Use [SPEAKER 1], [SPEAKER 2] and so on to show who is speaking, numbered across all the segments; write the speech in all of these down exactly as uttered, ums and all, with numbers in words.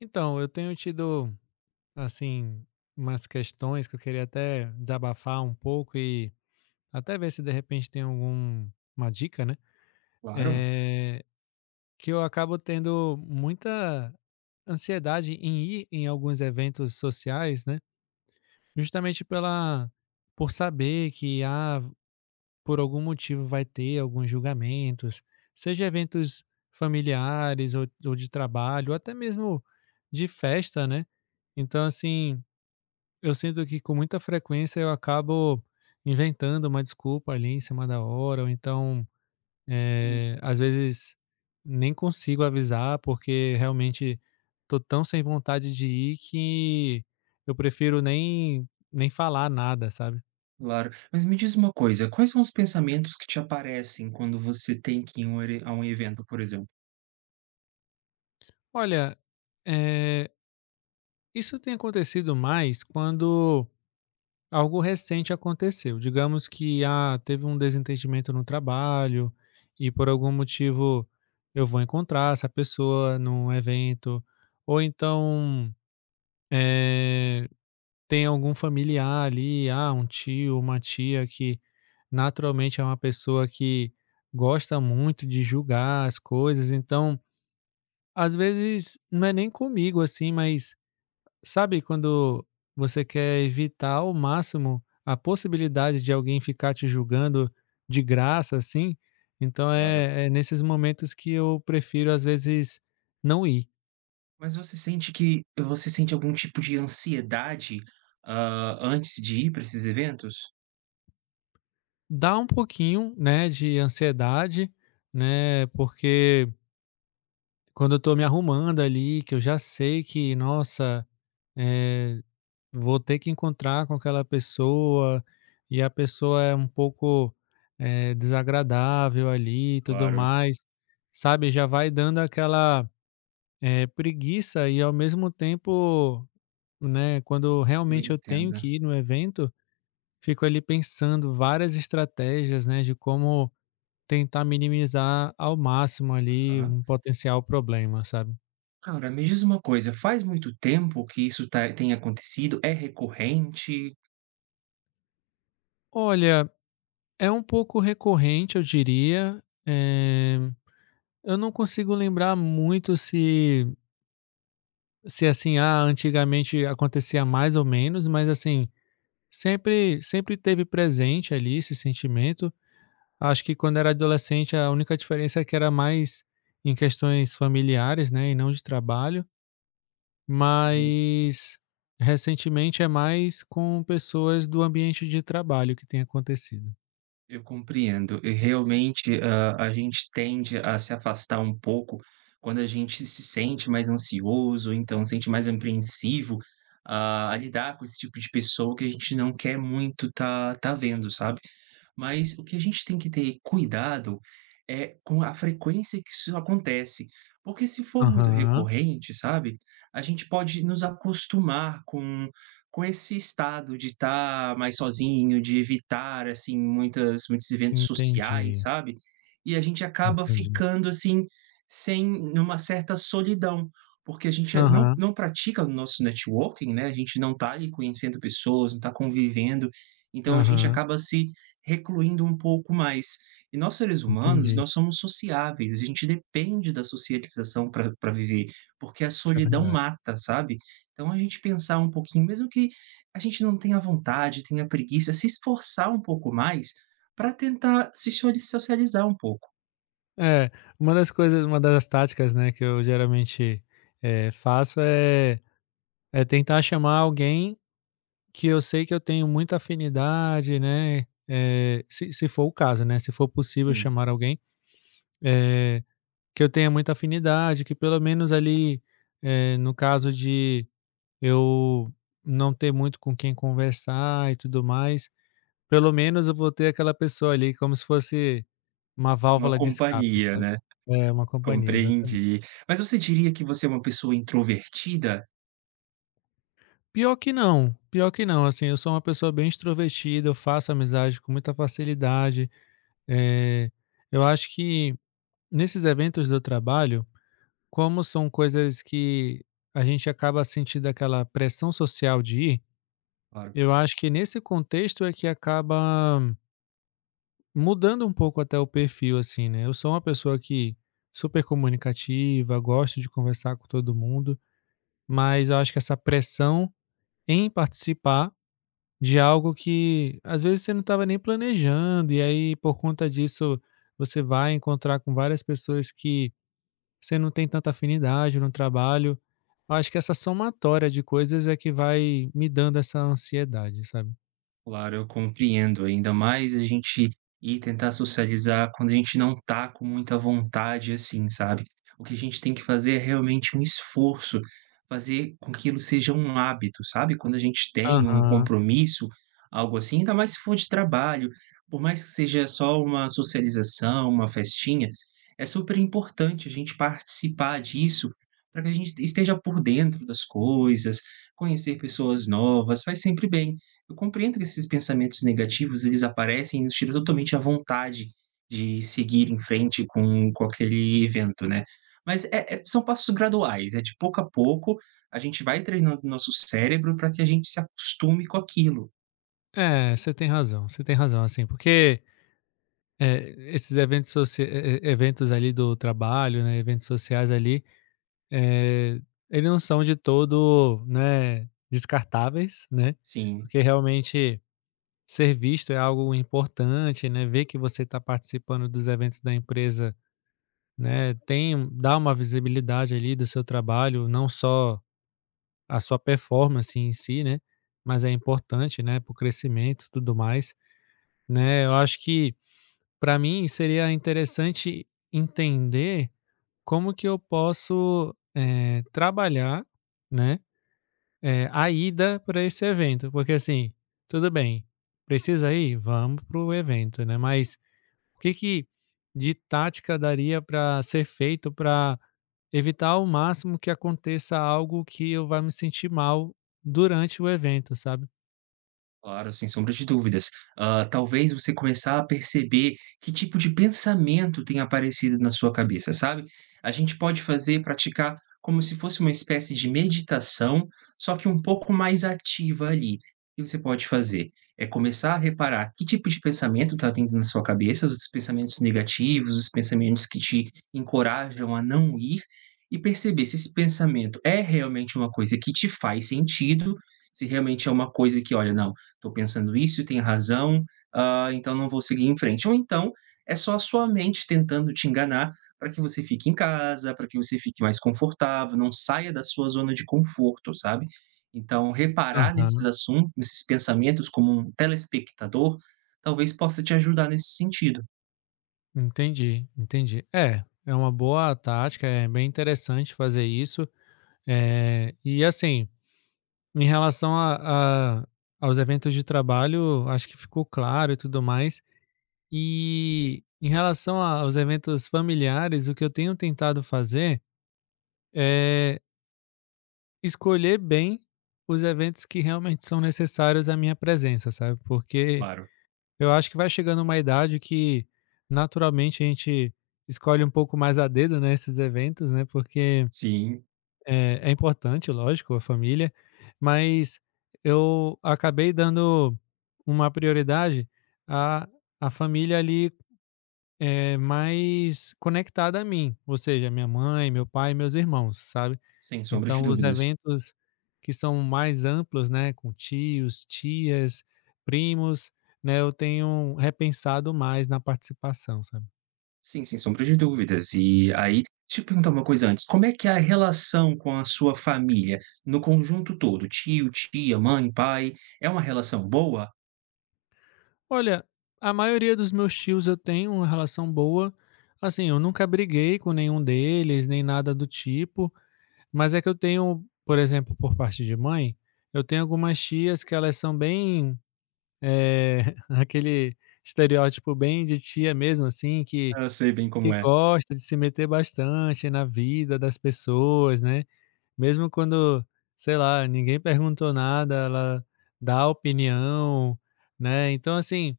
[SPEAKER 1] Então, eu tenho tido, assim, umas questões que eu queria até desabafar um pouco e até ver se de repente tem alguma dica, né?
[SPEAKER 2] Claro,
[SPEAKER 1] Eh, que eu acabo tendo muita ansiedade em ir em alguns eventos sociais, né? Justamente pela por saber que ah, por algum motivo vai ter alguns julgamentos, seja eventos familiares ou, ou de trabalho, ou até mesmo de festa, né? Então, assim, Eu sinto que com muita frequência eu acabo inventando uma desculpa ali em cima da hora, ou então,
[SPEAKER 2] en
[SPEAKER 1] eh, às vezes nem consigo avisar, porque realmente tô tão sem vontade de ir que eu prefiro nem, nem falar nada, sabe?
[SPEAKER 2] claro. Mas me diz uma coisa, quais são os pensamentos que te aparecem quando você tem que ir a um ere a um evento, por exemplo?
[SPEAKER 1] Olha, eh, isso tem acontecido mais quando algo recente aconteceu. Digamos que, ah, teve um desentendimento no trabalho e por algum motivo eu vou encontrar essa pessoa num evento, ou então eh, tem algum familiar ali, ah, um tio, uma tia que naturalmente é uma pessoa que gosta muito de julgar as coisas, então às vezes não é nem comigo assim, mas sabe quando você quer evitar ao máximo a possibilidade de alguém ficar te julgando de graça, assim? Então
[SPEAKER 2] Claro.
[SPEAKER 1] é, é nesses momentos que eu prefiro, às vezes, não ir.
[SPEAKER 2] Mas você sente que você sente algum tipo de ansiedade, hã, antes de ir para esses eventos?
[SPEAKER 1] Dá um pouquinho, né, de ansiedade, né, porque quando eu tô me arrumando ali, que eu já sei que, nossa, eh, vou ter que encontrar com aquela pessoa, e a pessoa é um pouco, eh, desagradável ali e tudo
[SPEAKER 2] Claro.
[SPEAKER 1] mais, sabe, já vai dando aquela, eh, preguiça e ao mesmo tempo, né, quando
[SPEAKER 2] Eu
[SPEAKER 1] realmente eu tenho
[SPEAKER 2] entendo,
[SPEAKER 1] que ir no evento, fico ali pensando várias estratégias, né, de como tentar minimizar ao máximo ali
[SPEAKER 2] aham.
[SPEAKER 1] um potencial problema, sabe.
[SPEAKER 2] Cara, me diz uma coisa, faz muito tempo que isso tá tem acontecido? É recorrente?
[SPEAKER 1] Olha, é um pouco recorrente eu diria, eh eu não consigo lembrar muito se se assim, ah, antigamente acontecia mais ou menos, mas assim, sempre sempre teve presente ali esse sentimento. Acho que quando era adolescente a única diferença é que era mais em questões familiares, né, e não de trabalho, mas recentemente é mais com pessoas do ambiente de trabalho que tem acontecido.
[SPEAKER 2] Eu compreendo. E realmente, hã, a gente tende a se afastar um pouco quando a gente se sente mais ansioso, ou então se sente mais apreensivo a a lidar com esse tipo de pessoa que a gente não quer muito tá tá vendo, sabe. Mas o que a gente tem que ter cuidado é com a frequência que isso acontece, porque se for muito
[SPEAKER 1] Aham,
[SPEAKER 2] recorrente, sabe, a gente pode nos acostumar com com esse estado de estar mais sozinho, de evitar, assim, muitas muitos eventos sociais,
[SPEAKER 1] entendi,
[SPEAKER 2] sabe. E a gente acaba
[SPEAKER 1] entendi.
[SPEAKER 2] ficando, assim, sem numa certa solidão, porque a gente não
[SPEAKER 1] Aham,
[SPEAKER 2] não pratica o nosso networking, né, a gente não está ali conhecendo pessoas, não está convivendo, então a gente
[SPEAKER 1] aham,
[SPEAKER 2] acaba se recluindo um pouco mais. E nós seres humanos,
[SPEAKER 1] entendi.
[SPEAKER 2] nós somos sociáveis, a gente depende da socialização para pra viver, porque a
[SPEAKER 1] Isso é
[SPEAKER 2] solidão
[SPEAKER 1] verdade.
[SPEAKER 2] mata, sabe. Então a gente pensar um pouquinho, mesmo que a gente não tenha vontade, tenha preguiça, se esforçar um pouco mais para tentar se soli socializar um pouco.
[SPEAKER 1] É, uma das coisas uma das táticas, né, que eu geralmente, eh, faço é é tentar chamar alguém que eu sei que eu tenho muita afinidade, né, eh, se se for o caso, né, se for possível
[SPEAKER 2] Sim,
[SPEAKER 1] chamar alguém, eh, que eu tenha muita afinidade, que pelo menos ali, eh, no caso de eu não ter muito com quem conversar e tudo mais, pelo menos eu vou ter aquela pessoa ali como se fosse uma
[SPEAKER 2] uma
[SPEAKER 1] válvula de escape,
[SPEAKER 2] companhia,
[SPEAKER 1] sabe.
[SPEAKER 2] né.
[SPEAKER 1] É, uma companhia, exatamente.
[SPEAKER 2] Compreendi. Mas você diria que você é uma pessoa introvertida?
[SPEAKER 1] Pior que não, pior que não, assim, eu sou uma pessoa bem extrovertida, eu faço amizade com muita facilidade, eh, eu acho que nesses eventos do trabalho, como são coisas que a gente acaba sentindo aquela pressão social de ir,
[SPEAKER 2] Claro.
[SPEAKER 1] eu acho que nesse contexto é que acaba mudando um pouco até o perfil, assim, né. Eu sou uma pessoa que super comunicativa, gosto de conversar com todo mundo, mas eu acho que essa pressão em participar de algo que às vezes você não estava nem planejando, e aí por conta disso você vai encontrar com várias pessoas que você não tem tanta afinidade no trabalho. Eu acho que essa somatória de coisas é que vai me dando essa ansiedade, sabe?
[SPEAKER 2] Claro, eu compreendo. Ainda mais a gente ir tentar socializar quando a gente não tá com muita vontade, assim, sabe. O que a gente tem que fazer é realmente um esforço, fazer com que aquilo seja um hábito, sabe. Quando a gente tem um
[SPEAKER 1] Aham.
[SPEAKER 2] compromisso, algo assim, ainda mais se for de trabalho, por mais que seja só uma socialização, uma festinha, é super importante a gente participar disso, para que a gente esteja por dentro das coisas, conhecer pessoas novas, faz sempre bem. Eu compreendo que esses pensamentos negativos, eles aparecem e nos tiram totalmente a vontade de seguir em frente com com aquele evento, né. Mas é é são passos graduais, é de pouco a pouco, a gente vai treinando o nosso cérebro para que a gente se acostume com aquilo.
[SPEAKER 1] É, você tem razão, você tem razão, assim, porque, eh, esses eventos socia e e eventos ali do trabalho, né, eventos sociais ali, eh, eles não são de todo, né, descartáveis, né,
[SPEAKER 2] Sim.
[SPEAKER 1] porque realmente ser visto é algo importante, né, ver que você está participando dos eventos da empresa, né, tem dá uma visibilidade ali do seu trabalho, não só a sua performance em si, né, mas é importante, né, para o crescimento e tudo mais, né. Eu acho que para mim seria interessante entender como que eu posso, eh, trabalhar, né, eh, a ida pra esse evento, porque assim, tudo bem, precisa ir? Vamos para o evento, né, mas o que que de tática daria para ser feito para evitar ao máximo que aconteça algo que eu vá me sentir mal durante o evento, sabe?
[SPEAKER 2] Claro, sem sombra de dúvidas. Ah, talvez você começar a perceber que tipo de pensamento tem aparecido na sua cabeça, sabe? A gente pode fazer, praticar como se fosse uma espécie de meditação, só que um pouco mais ativa ali. O que você pode fazer? É começar a reparar que tipo de pensamento está vindo na sua cabeça, os pensamentos negativos, os pensamentos que te encorajam a não ir, e perceber se esse pensamento é realmente uma coisa que te faz sentido, se realmente é uma coisa que, olha, não. Estou pensando isso, tem razão, ah, então não vou seguir em frente. Ou então é só a sua mente tentando te enganar para que você fique em casa, para que você fique mais confortável, não saia da sua zona de conforto, sabe. Então reparar nesses
[SPEAKER 1] Aham,
[SPEAKER 2] assuntos, nesses pensamentos como um telespectador, talvez possa te ajudar nesse sentido.
[SPEAKER 1] entendi, entendi. É, é uma boa tática, é bem interessante fazer isso. eh, e assim, em relação a, a- aos eventos de trabalho, acho que ficou claro e tudo mais. E em relação a- aos eventos familiares, o que eu tenho tentado fazer é escolher bem os eventos que realmente são necessários à minha presença, sabe, porque
[SPEAKER 2] Claro,
[SPEAKER 1] eu acho que vai chegando uma idade que naturalmente a gente escolhe um pouco mais a dedo, né, esses eventos, né, porque
[SPEAKER 2] sim.
[SPEAKER 1] é é importante, lógico, a família, mas eu acabei dando uma prioridade à à família ali, eh, mais conectada a mim, ou seja, minha mãe, meu pai e meus irmãos, sabe.
[SPEAKER 2] Sem sombra de
[SPEAKER 1] Então os
[SPEAKER 2] dúvidas.
[SPEAKER 1] eventos que são mais amplos, né, com tios, tias, primos, né, eu tenho repensado mais na participação, sabe.
[SPEAKER 2] Sim, sem sombra de dúvidas. E aí, deixa eu perguntar uma coisa antes, como é que é a relação com a sua família no conjunto todo? Tio, tia, mãe, pai, é uma relação boa?
[SPEAKER 1] Olha, a maioria dos meus tios eu tenho uma relação boa, assim, eu nunca briguei com nenhum deles, nem nada do tipo, mas é que eu tenho, por exemplo, por parte de mãe, eu tenho algumas tias que elas são bem, eh, aquele estereótipo bem de tia mesmo, assim, que
[SPEAKER 2] Ah, eu sei bem como
[SPEAKER 1] que
[SPEAKER 2] é,
[SPEAKER 1] gosta de se meter bastante na vida das pessoas, né, mesmo quando, sei lá, ninguém perguntou nada, ela dá opinião, né. Então, assim,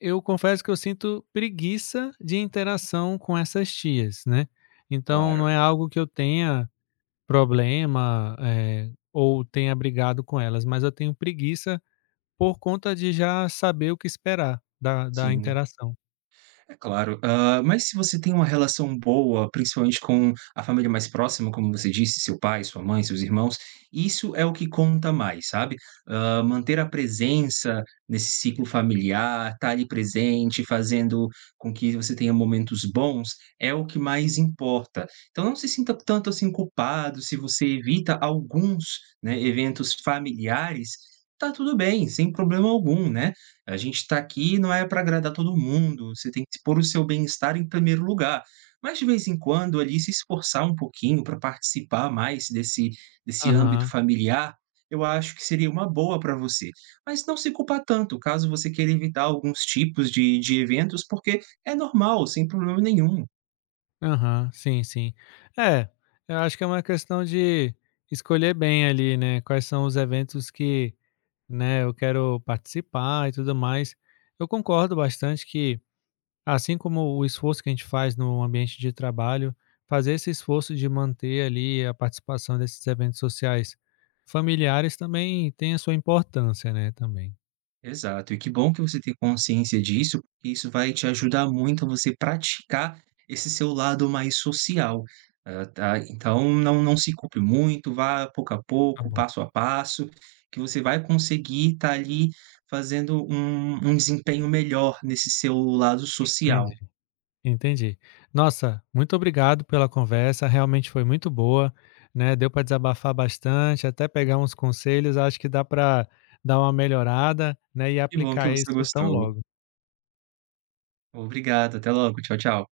[SPEAKER 1] eu confesso que eu sinto preguiça de interação com essas tias, né. Então não
[SPEAKER 2] claro,
[SPEAKER 1] é algo que eu tenha problema, eh, ou tenha brigado com elas, mas eu tenho preguiça por conta de já saber o que esperar da da
[SPEAKER 2] sim.
[SPEAKER 1] interação.
[SPEAKER 2] É claro. Hã, mas se você tem uma relação boa, principalmente com a família mais próxima, como você disse, seu pai, sua mãe, seus irmãos, isso é o que conta mais, sabe. Hã, manter a presença nesse ciclo familiar, estar ali presente, fazendo com que você tenha momentos bons, é o que mais importa. Então não se sinta tanto assim culpado se você evita alguns, né, eventos familiares, tá tudo bem, sem problema algum, né. A gente está aqui não é para agradar todo mundo, você tem que pôr o seu bem-estar em primeiro lugar. Mas de vez em quando ali se esforçar um pouquinho para participar mais desse desse âmbito
[SPEAKER 1] Aham.
[SPEAKER 2] familiar, eu acho que seria uma boa para você. Mas não se culpar tanto, caso você queira evitar alguns tipos de de eventos, porque é normal, sem problema nenhum.
[SPEAKER 1] Aham, sim, sim. É, eu acho que é uma questão de escolher bem ali, né, quais são os eventos que, né, eu quero participar e tudo mais. Eu concordo bastante que, assim como o esforço que a gente faz no ambiente de trabalho, fazer esse esforço de manter ali a participação desses eventos sociais familiares também tem a sua importância, né, também.
[SPEAKER 2] Exato, e que bom que você tem consciência disso, porque isso vai te ajudar muito a você praticar esse seu lado mais social, ah, tá? Então não não se culpe muito, vá pouco a
[SPEAKER 1] Tá
[SPEAKER 2] pouco,
[SPEAKER 1] bom.
[SPEAKER 2] passo a passo, que você vai conseguir estar ali fazendo um um desempenho melhor nesse seu lado social.
[SPEAKER 1] Entendi. Nossa, muito obrigado pela conversa, realmente foi muito boa, né, deu para desabafar bastante, até pegar uns conselhos, acho que dá para dar uma melhorada, né, e
[SPEAKER 2] Que bom que
[SPEAKER 1] aplicar
[SPEAKER 2] você
[SPEAKER 1] isso tão
[SPEAKER 2] gostou.
[SPEAKER 1] logo.
[SPEAKER 2] Obrigado, até logo, tchau, tchau.